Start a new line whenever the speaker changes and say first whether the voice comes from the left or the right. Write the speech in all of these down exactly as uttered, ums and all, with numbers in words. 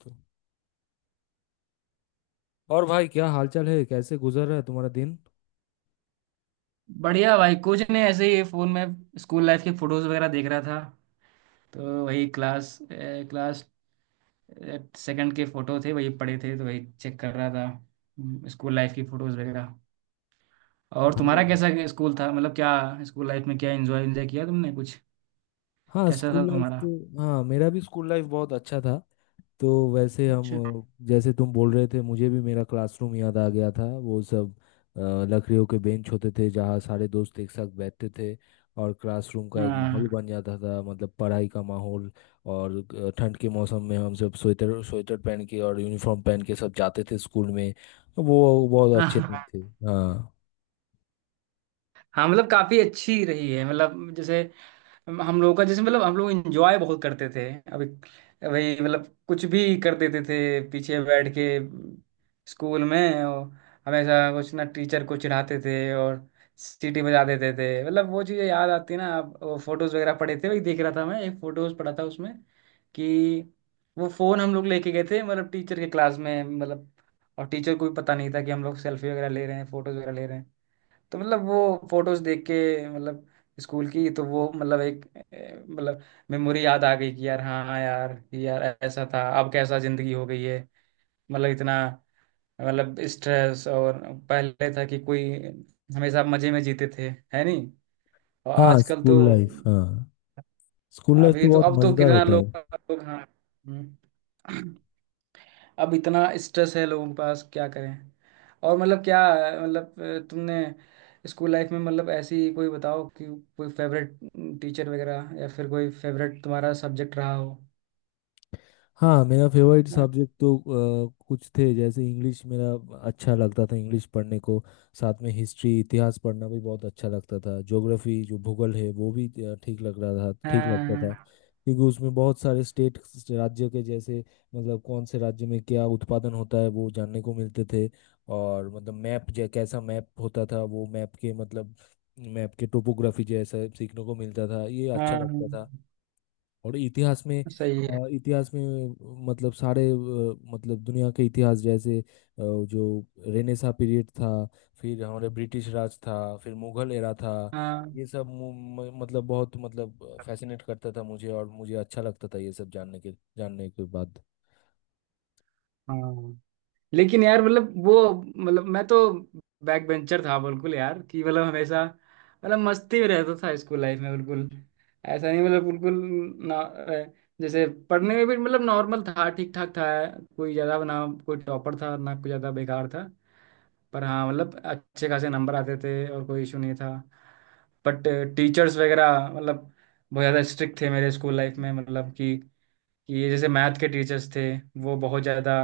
left: तो और भाई क्या हालचाल है। कैसे गुजर रहा है तुम्हारा दिन।
right: बढ़िया भाई। कुछ नहीं, ऐसे ही फोन में स्कूल लाइफ के फोटोज वगैरह देख रहा था। तो वही क्लास ए, क्लास सेकंड के फोटो थे, वही पड़े थे तो वही चेक कर रहा था। हम्म, स्कूल लाइफ की फोटोज वगैरह। और
left: हाँ।
right: तुम्हारा कैसा स्कूल था? मतलब क्या स्कूल लाइफ में क्या एंजॉय एंजॉय किया तुमने कुछ?
left: हाँ,
right: कैसा था
left: स्कूल लाइफ
right: तुम्हारा?
left: तो हाँ मेरा भी स्कूल लाइफ बहुत अच्छा था। तो वैसे हम
right: अच्छा।
left: अ, जैसे तुम बोल रहे थे मुझे भी मेरा क्लासरूम याद आ गया था वो सब। अ, लकड़ियों के बेंच होते थे जहाँ सारे दोस्त एक साथ बैठते थे। और क्लासरूम का एक माहौल
right: हाँ।
left: बन जाता था मतलब पढ़ाई का माहौल। और अ, ठंड के मौसम में हम सब स्वेटर स्वेटर पहन के और यूनिफॉर्म पहन के सब जाते थे स्कूल में। वो बहुत अच्छे दिन थे। हाँ।
right: हाँ मतलब काफी अच्छी रही है, मतलब जैसे हम लोगों का जैसे मतलब हम लोग इंजॉय बहुत करते थे। अभी वही, मतलब कुछ भी कर देते थे, पीछे बैठ के स्कूल में। और हमेशा कुछ ना टीचर को चिढ़ाते थे और सीटी बजा देते थे। मतलब वो चीज़ें याद आती ना। आप वो फोटोज वगैरह पड़े थे, वही देख रहा था मैं। एक फोटोज पड़ा था उसमें कि वो फोन हम लोग लेके गए थे, मतलब टीचर के क्लास में। मतलब और टीचर को भी पता नहीं था कि हम लोग सेल्फी वगैरह ले रहे हैं, फोटोज वगैरह ले रहे हैं। तो मतलब वो फोटोज देख के, मतलब स्कूल की, तो वो मतलब एक ए, मतलब मेमोरी याद आ गई। कि यार हाँ यार, कि यार ऐसा था, अब कैसा जिंदगी हो गई है। मतलब इतना मतलब स्ट्रेस। और पहले था कि कोई, हमेशा मजे में जीते थे, है नहीं। और
left: हाँ
right: आजकल तो
left: स्कूल लाइफ। हाँ स्कूल लाइफ तो
right: अभी तो,
left: बहुत
right: अब तो
left: मजेदार
right: कितना
left: होता है।
right: लोग, लोग, हाँ। हम्म। अब इतना स्ट्रेस है लोगों के पास, क्या करें। और मतलब क्या, मतलब अ, तुमने स्कूल लाइफ में, मतलब ऐसी कोई बताओ कि कोई फेवरेट टीचर वगैरह, या फिर कोई फेवरेट तुम्हारा सब्जेक्ट रहा हो?
left: हाँ मेरा फेवरेट
right: हाँ,
left: सब्जेक्ट तो अ, कुछ थे जैसे इंग्लिश मेरा। अच्छा लगता था इंग्लिश पढ़ने को। साथ में हिस्ट्री इतिहास पढ़ना भी बहुत अच्छा लगता था। ज्योग्राफी जो भूगोल है वो भी अ, ठीक लग रहा था ठीक लगता था।
right: हाँ
left: क्योंकि उसमें बहुत सारे स्टेट राज्य के जैसे मतलब कौन से राज्य में क्या उत्पादन होता है वो जानने को मिलते थे। और मतलब मैप जै कैसा मैप होता था वो मैप के मतलब मैप के टोपोग्राफी जैसा सीखने को मिलता था, ये अच्छा
right: हाँ,
left: लगता था। और इतिहास में
right: सही है।
left: अ, इतिहास में मतलब सारे अ, मतलब दुनिया के इतिहास जैसे अ, जो रेनेसा पीरियड था, फिर हमारे ब्रिटिश राज था, फिर मुगल एरा था।
right: हाँ।
left: ये सब मु- म- मतलब बहुत मतलब फैसिनेट करता था मुझे और मुझे अच्छा लगता था ये सब जानने के जानने के बाद।
right: हाँ। लेकिन यार मतलब वो, मतलब मैं तो बैक बेंचर था बिल्कुल यार। कि मतलब हमेशा मतलब मस्ती में रहता था स्कूल लाइफ में, बिल्कुल। ऐसा नहीं मतलब बिल्कुल ना अ, जैसे पढ़ने में भी मतलब नॉर्मल था, ठीक ठाक था। कोई ज़्यादा, ना कोई टॉपर था, ना कोई ज़्यादा बेकार था। पर हाँ मतलब अच्छे खासे नंबर आते थे, और कोई इशू नहीं था। बट टीचर्स वगैरह मतलब बहुत ज़्यादा स्ट्रिक्ट थे मेरे स्कूल लाइफ में। मतलब कि कि ये जैसे मैथ के टीचर्स थे, वो बहुत ज़्यादा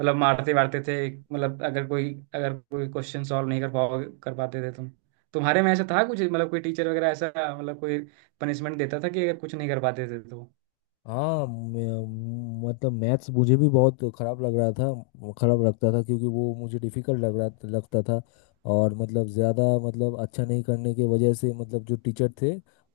right: मतलब मारते वारते थे। मतलब अगर कोई अगर कोई क्वेश्चन सॉल्व नहीं कर पाओ कर पाते थे तुम। तुम्हारे में ऐसा था कुछ, मतलब कोई टीचर वगैरह ऐसा, मतलब कोई पनिशमेंट देता था कि अगर कुछ नहीं कर पाते थे तो?
left: हाँ मैं- मतलब मैथ्स मुझे भी बहुत खराब लग रहा था खराब लगता था क्योंकि वो मुझे डिफिकल्ट लग रहा लगता था। और मतलब ज़्यादा मतलब अच्छा नहीं करने के वजह से मतलब जो टीचर थे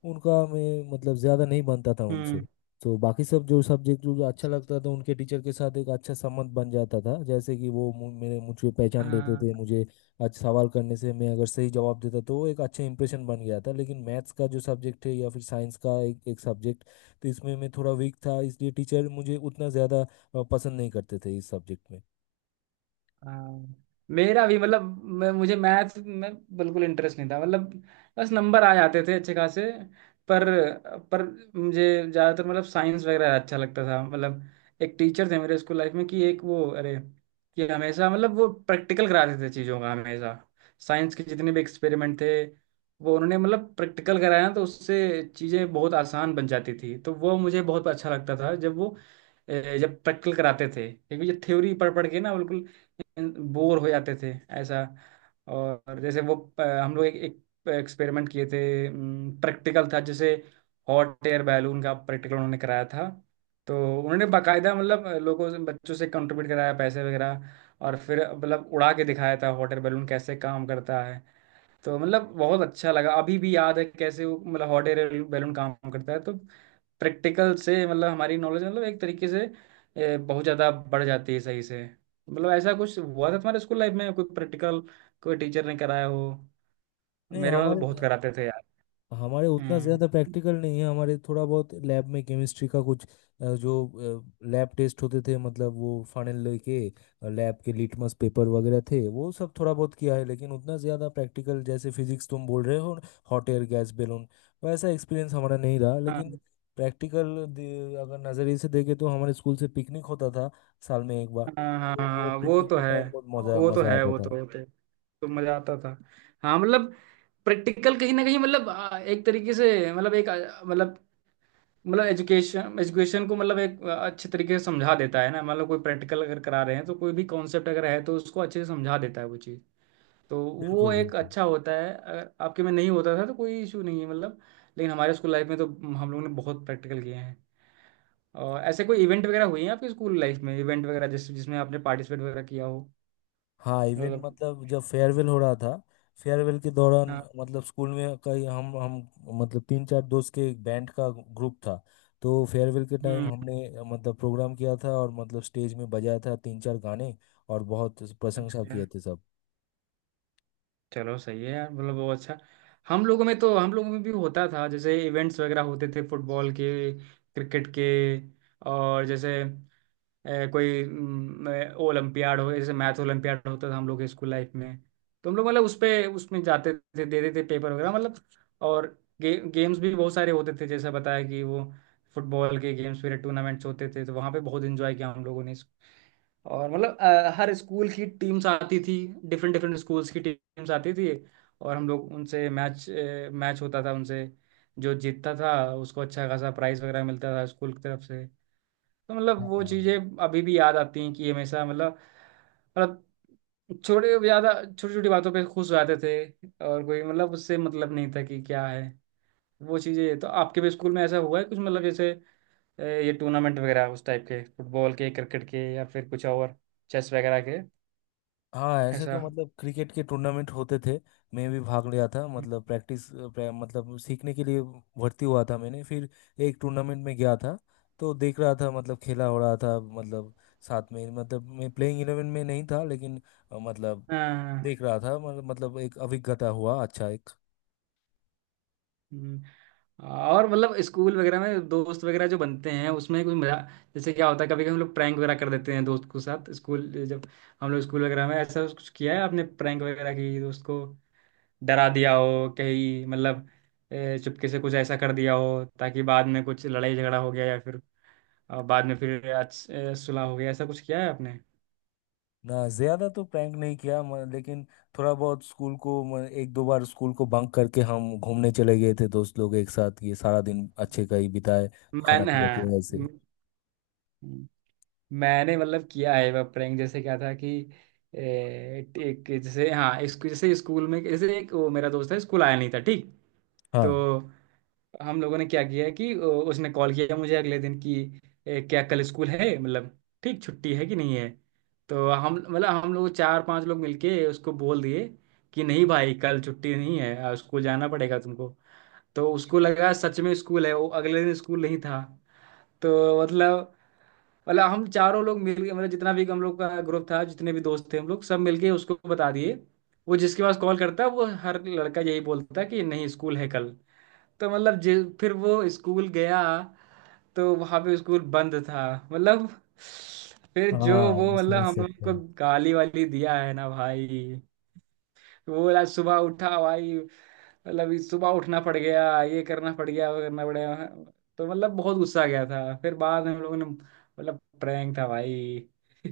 left: उनका मैं मतलब ज़्यादा नहीं बनता था उनसे।
right: हम्म।
left: तो बाकी सब जो सब्जेक्ट जो जो अच्छा लगता था उनके टीचर के साथ एक अच्छा संबंध बन जाता था, जैसे कि वो मु- मेरे मुझे पहचान लेते
right: हाँ।
left: थे मुझे। आज सवाल करने से मैं अगर सही जवाब देता तो वो एक अच्छा इंप्रेशन बन गया था। लेकिन मैथ्स का जो सब्जेक्ट है या फिर साइंस का एक एक सब्जेक्ट तो इसमें मैं थोड़ा वीक था, इसलिए टीचर मुझे उतना ज़्यादा अ, पसंद नहीं करते थे इस सब्जेक्ट में।
right: हाँ, मेरा भी मतलब मैं मुझे मैथ में बिल्कुल इंटरेस्ट नहीं था, मतलब बस नंबर आ जाते थे अच्छे खासे। पर पर मुझे ज़्यादातर मतलब साइंस वगैरह अच्छा लगता था। मतलब एक टीचर थे मेरे स्कूल लाइफ में कि एक वो, अरे कि हमेशा मतलब वो प्रैक्टिकल कराते थे चीज़ों का, हमेशा साइंस के जितने भी एक्सपेरिमेंट थे, वो उन्होंने मतलब प्रैक्टिकल कराया, तो उससे चीज़ें बहुत आसान बन जाती थी। तो वो मुझे बहुत अच्छा लगता था जब वो, ए, जब प्रैक्टिकल कराते थे। क्योंकि ये थ्योरी पढ़ पढ़ के ना बिल्कुल बोर हो जाते थे ऐसा। और जैसे वो अ, हम लोग एक, एक एक्सपेरिमेंट किए थे, प्रैक्टिकल था जैसे हॉट एयर बैलून का प्रैक्टिकल उन्होंने कराया था। तो उन्होंने बकायदा मतलब लोगों से, बच्चों से कंट्रीब्यूट कराया पैसे वगैरह, और फिर मतलब उड़ा के दिखाया था हॉट एयर बैलून कैसे काम करता है। तो मतलब बहुत अच्छा लगा, अभी भी याद है कैसे वो मतलब हॉट एयर बैलून काम करता है। तो प्रैक्टिकल से मतलब हमारी नॉलेज मतलब एक तरीके से ए, बहुत ज़्यादा बढ़ जाती है सही से। मतलब ऐसा कुछ हुआ था तुम्हारे स्कूल लाइफ में, कोई प्रैक्टिकल कोई टीचर ने कराया हो?
left: नहीं
right: मेरे वहाँ तो
left: हमारे
right: बहुत कराते थे यार।
left: हमारे उतना ज़्यादा
right: हम्म।
left: प्रैक्टिकल नहीं है। हमारे थोड़ा बहुत लैब में केमिस्ट्री का कुछ अ, जो लैब टेस्ट होते थे मतलब वो फाइनल लेके लैब के लिटमस पेपर वगैरह थे, वो सब थोड़ा बहुत किया है। लेकिन उतना ज़्यादा प्रैक्टिकल जैसे फिजिक्स तुम बोल रहे हो हॉट एयर गैस बैलून, वैसा एक्सपीरियंस हमारा नहीं रहा। लेकिन
right: हाँ।
left: प्रैक्टिकल अगर नज़रिए से देखें तो हमारे स्कूल से पिकनिक होता था साल में एक बार,
right: हाँ हाँ
left: तो वो
right: हाँ, वो
left: पिकनिक
right: तो
left: के
right: है,
left: टाइम बहुत मज़ा
right: वो तो
left: मज़ा
right: है,
left: आता
right: वो
left: था।
right: तो वो तो तो मजा आता था। हाँ मतलब प्रैक्टिकल कहीं ना कहीं मतलब आ, एक तरीके से, मतलब एक आ, मतलब मतलब एजुकेशन एजुकेशन को मतलब एक अच्छे तरीके से समझा देता है ना। मतलब कोई प्रैक्टिकल अगर करा रहे हैं तो कोई भी कॉन्सेप्ट अगर है तो उसको अच्छे से समझा देता है वो चीज़। तो वो
left: बिल्कुल
right: एक
left: बिल्कुल।
right: अच्छा होता है, अगर आपके में नहीं होता था तो कोई इशू नहीं है मतलब। लेकिन हमारे स्कूल लाइफ में तो हम लोगों ने बहुत प्रैक्टिकल किए हैं। और ऐसे कोई इवेंट वगैरह हुई है आपके स्कूल लाइफ में, इवेंट वगैरह जिस जिसमें आपने पार्टिसिपेट वगैरह किया हो?
left: हाँ इवेंट
right: मतलब।
left: मतलब जब फेयरवेल हो रहा था, फेयरवेल के दौरान
right: हाँ।
left: मतलब स्कूल में कई हम हम मतलब तीन चार दोस्त के एक बैंड का ग्रुप था। तो फेयरवेल के टाइम
right: हम्म।
left: हमने अ, मतलब प्रोग्राम किया था और मतलब स्टेज में बजाया था तीन चार गाने। और बहुत प्रशंसा
right: अच्छा।
left: किए थे सब।
right: चलो सही है यार, मतलब वो अच्छा। हम लोगों में तो हम लोगों में भी होता था जैसे। इवेंट्स वगैरह होते थे फुटबॉल के, क्रिकेट के। और जैसे ए, कोई म, ओलंपियाड हो, जैसे मैथ ओलंपियाड होता था हम लोग के स्कूल लाइफ में। तो हम लोग मतलब उस पे उसमें जाते थे, दे देते थे पेपर वगैरह मतलब। और गे, गेम्स भी बहुत सारे होते थे, जैसा बताया कि वो फुटबॉल के गेम्स वगैरह टूर्नामेंट्स होते थे। तो वहाँ पे बहुत एंजॉय किया हम लोगों ने इस- और मतलब अ, हर स्कूल की टीम्स आती थी, डिफरेंट डिफरेंट स्कूल्स की टीम्स आती थी, और हम लोग उनसे मैच, मैच होता था उनसे। जो जीतता था उसको अच्छा खासा प्राइज वगैरह मिलता था स्कूल की तरफ से। तो मतलब वो चीज़ें अभी भी याद आती हैं, कि हमेशा मतलब, मतलब छोटे ज़्यादा छोटी छोटी बातों पे खुश हो जाते थे, और कोई मतलब उससे मतलब नहीं था कि क्या है। वो चीज़ें तो आपके भी स्कूल में ऐसा हुआ है कुछ, मतलब जैसे अ, ये टूर्नामेंट वगैरह उस टाइप के, फुटबॉल के, क्रिकेट के, या फिर कुछ और, चेस वगैरह के?
left: हाँ ऐसे
right: ऐसा।
left: तो मतलब क्रिकेट के टूर्नामेंट होते थे। मैं भी भाग लिया था मतलब प्रैक्टिस प्रैक, मतलब सीखने के लिए भर्ती हुआ था मैंने। फिर एक टूर्नामेंट में गया था, तो देख रहा था मतलब खेला हो रहा था मतलब साथ में मतलब मैं प्लेइंग इलेवन में नहीं था लेकिन अ, मतलब
right: हाँ, हाँ।
left: देख रहा था मतलब मतलब एक अभिज्ञता हुआ अच्छा एक।
right: हम्म। और मतलब स्कूल वगैरह में दोस्त वगैरह जो बनते हैं उसमें कोई मजा, जैसे क्या होता है कभी कभी हम लोग प्रैंक वगैरह कर देते हैं दोस्त के साथ स्कूल जब, हम लोग स्कूल वगैरह में। ऐसा कुछ किया है आपने प्रैंक वगैरह, की दोस्त को डरा दिया हो कहीं, मतलब ए, चुपके से कुछ ऐसा कर दिया हो ताकि बाद में कुछ लड़ाई झगड़ा हो गया, या फिर अ, बाद में फिर अच्छ- ए, सुलह हो गया, ऐसा कुछ किया है आपने?
left: ना ज्यादा तो प्रैंक नहीं किया म- लेकिन थोड़ा बहुत स्कूल को म- एक दो बार स्कूल को बंक करके हम घूमने चले गए थे दोस्त लोग एक साथ, ये सारा दिन अच्छे का ही बिताए। खाना
right: मैंने,
left: पीना
right: हाँ।
left: किया ऐसे।
right: मैंने मतलब किया है वह प्रैंक। जैसे क्या था कि ए, एक जैसे, हाँ इसको जैसे स्कूल में, जैसे एक वो मेरा दोस्त है, स्कूल आया नहीं था, ठीक।
left: हाँ।
right: तो हम लोगों ने क्या किया कि ओ, उसने कॉल किया मुझे अगले दिन, कि ए, क्या कल स्कूल है, मतलब ठीक, छुट्टी है कि नहीं है। तो हम मतलब हम लोग चार पांच लोग मिलके उसको बोल दिए कि नहीं भाई कल छुट्टी नहीं है, आ, स्कूल जाना पड़ेगा तुमको। तो उसको लगा सच में स्कूल है, वो अगले दिन, स्कूल नहीं था। तो मतलब, मतलब हम चारों लोग मिल के, मतलब जितना भी हम लोग का ग्रुप था, जितने भी दोस्त थे, हम लोग सब मिलके उसको बता दिए। वो जिसके पास कॉल करता वो हर लड़का यही बोलता कि नहीं स्कूल है कल। तो मतलब जे- फिर वो स्कूल गया तो वहाँ पे स्कूल बंद था मतलब। फिर जो वो
left: हाँ
right: मतलब
left: समझ
right: हम लोग
left: सकते
right: को
left: हैं।
right: गाली वाली दिया है ना भाई, पूरा सुबह उठा भाई, मतलब इस सुबह उठना पड़ गया, ये करना पड़ गया, वो करना पड़ गया। तो मतलब बहुत गुस्सा आ गया था। फिर बाद में हम लोगों ने मतलब, प्रैंक था भाई।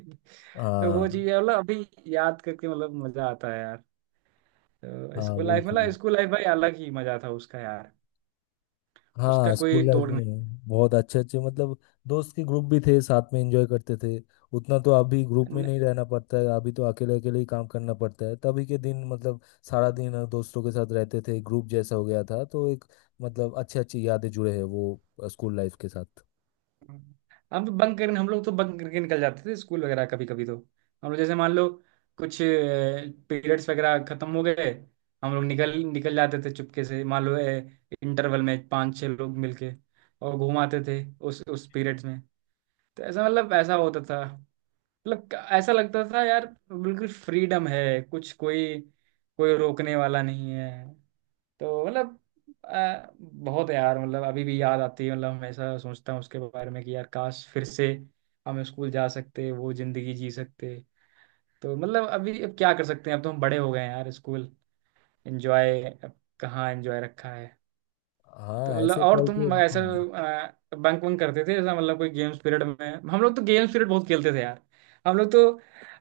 right: तो वो
left: हाँ।
right: चीज मतलब अभी याद करके मतलब मजा आता है यार। तो
left: हाँ
right: स्कूल लाइफ,
left: बिल्कुल।
right: मतलब स्कूल लाइफ भाई अलग ही मजा था उसका यार, उसका
left: हाँ स्कूल
right: कोई
left: लाइफ
right: तोड़
left: में बहुत अच्छे अच्छे मतलब दोस्त के ग्रुप भी थे, साथ में एंजॉय करते थे। उतना तो अभी ग्रुप में
right: नहीं।
left: नहीं रहना पड़ता है, अभी तो अकेले अकेले ही काम करना पड़ता है। तभी के दिन मतलब सारा दिन दोस्तों के साथ रहते थे, ग्रुप जैसा हो गया था तो एक मतलब अच्छे अच्छी यादें जुड़े हैं वो स्कूल लाइफ के साथ।
right: हम तो बंक करने हम लोग तो बंक करके निकल जाते थे स्कूल वगैरह। कभी कभी तो हम लोग, जैसे मान लो कुछ पीरियड्स वगैरह खत्म हो गए, हम लोग निकल निकल जाते थे चुपके से। मान लो इंटरवल में पांच छह लोग मिलके, और घुमाते थे उस उस पीरियड्स में। तो ऐसा मतलब ऐसा होता था। मतलब क- ऐसा लगता था यार बिल्कुल फ्रीडम है, कुछ कोई, कोई रोकने वाला नहीं है। तो मतलब आ, बहुत यार, मतलब अभी भी याद आती है, मतलब हमेशा सोचता हूँ उसके बारे में कि यार काश फिर से हम स्कूल जा सकते, वो जिंदगी जी सकते। तो मतलब अभी, अब क्या कर सकते हैं, अब तो हम बड़े हो गए हैं यार। स्कूल एंजॉय, कहाँ एंजॉय रखा है। तो
left: हाँ
right: मतलब
left: ऐसे
right: और
left: पल तो
right: तुम ऐसा
left: हाँ।
right: बंक वंक करते थे ऐसा, मतलब कोई गेम्स पीरियड में? हम लोग तो गेम्स पीरियड बहुत खेलते थे यार। हम लोग तो,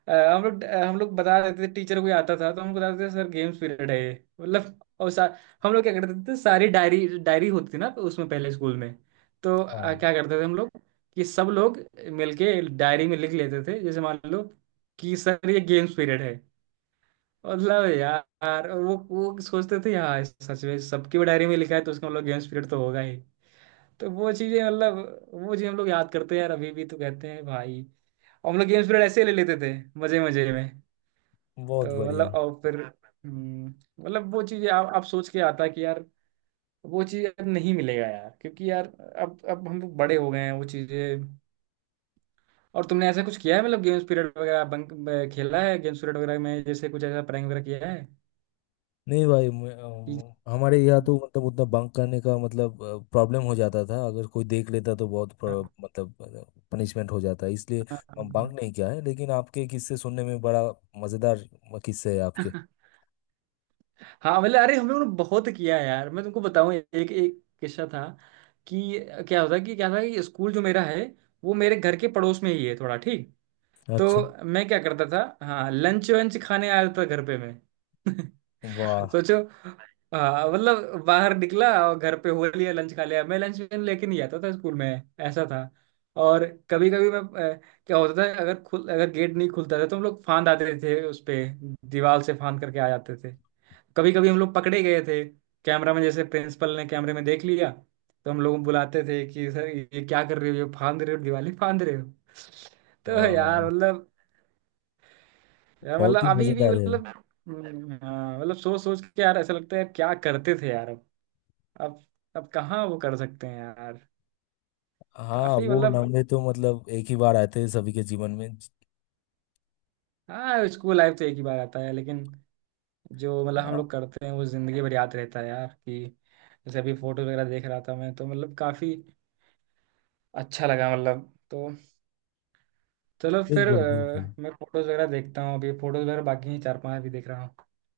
right: अ, हम लोग हम लोग बता देते थे, टीचर कोई आता था तो हमको बताते थे, सर गेम्स पीरियड है ये, मतलब। और सा, हम लोग क्या करते थे, सारी डायरी, डायरी होती थी ना उसमें पहले स्कूल में। तो अ,
left: हाँ,
right: क्या करते थे हम लोग कि सब लोग मिलके डायरी में लिख लेते थे, जैसे मान लो कि सर ये गेम्स पीरियड है। मतलब यार, और वो वो सोचते थे यार सच में, सबकी डायरी में लिखा है तो उसका मतलब गेम्स पीरियड तो होगा ही। तो वो चीजें मतलब, वो चीज हम लोग याद करते हैं यार अभी भी, तो कहते हैं भाई। और हम लोग गेम्स पीरियड ऐसे ही ले लेते थे, मजे मजे में।
left: बहुत
right: तो
left: बढ़िया।
right: मतलब और फिर हम्म, मतलब वो चीजें, आप आप सोच के आता है कि यार वो चीज अब नहीं मिलेगा यार, क्योंकि यार अब अब हम लोग बड़े हो गए हैं, वो चीजें। और तुमने ऐसा कुछ किया है, मतलब गेम्स पीरियड वगैरह बंक ब- खेला है गेम्स पीरियड वगैरह में, जैसे कुछ ऐसा प्रैंक वगैरह किया है?
left: नहीं भाई मैं-
right: कि-
left: अम, हमारे यहाँ तो मतलब उतना बंक करने का मतलब प्रॉब्लम हो जाता था। अगर कोई देख लेता तो बहुत प्र-
right: हाँ,
left: मतलब पनिशमेंट हो जाता है, इसलिए हम बंक
right: हाँ,
left: नहीं किया है। लेकिन आपके किस्से सुनने में बड़ा मज़ेदार किस्से है आपके।
right: हाँ। हाँ मतलब अरे हम लोगों ने बहुत किया है यार। मैं तुमको बताऊं एक एक किस्सा था कि, क्या होता, कि क्या था कि, स्कूल जो मेरा है वो मेरे घर के पड़ोस में ही है थोड़ा, ठीक।
left: अच्छा।
right: तो मैं क्या करता था, हाँ लंच वंच खाने आ जाता था घर पे मैं।
left: वाह।
right: सोचो। हाँ मतलब बाहर निकला और घर पे हो लिया, लंच खा लिया। मैं लंच लेके नहीं आता था स्कूल में, ऐसा था। और कभी कभी मैं अ, क्या होता था, अगर खुल, अगर गेट नहीं खुलता था तो हम लोग फांद आते थे उस पे, दीवार से फांद करके आ जाते थे। कभी कभी हम लोग पकड़े गए थे कैमरा में, जैसे प्रिंसिपल ने कैमरे में देख लिया। तो हम लोग बुलाते थे कि सर ये क्या कर रहे हो, ये फांद रहे हो, दिवाली फांद रहे हो। तो यार
left: वाह,
right: मतलब, यार
left: बहुत
right: मतलब
left: ही
right: अभी भी
left: मज़ेदार है।
right: मतलब, हम्म, हाँ, मतलब सोच सोच के यार ऐसा लगता है यार, क्या करते थे यार अब। अब अब कहाँ वो कर सकते हैं यार।
left: हाँ
right: काफी
left: वो
right: मतलब,
left: लम्हे तो मतलब एक ही बार आते हैं सभी के जीवन में।
right: हाँ स्कूल लाइफ तो एक ही बार आता है, लेकिन जो मतलब हम
left: हाँ,
right: लोग करते हैं वो जिंदगी भर याद रहता है यार कि, जैसे अभी फोटो वगैरह देख रहा था मैं तो मतलब काफी अच्छा लगा मतलब। तो चलो फिर
left: बिल्कुल
right: अ,
left: बिल्कुल।
right: मैं फोटोज वगैरह देखता हूँ, अभी फोटोज वगैरह बाकी हैं चार पांच, अभी देख रहा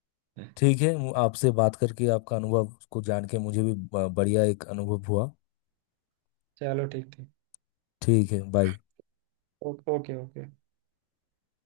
right: हूँ।
left: ठीक है मु- आपसे बात करके आपका अनुभव को जान के मुझे भी ब- बढ़िया एक अनुभव हुआ।
right: चलो ठीक ठीक।
left: ठीक है बाय।
right: Okay okay okay.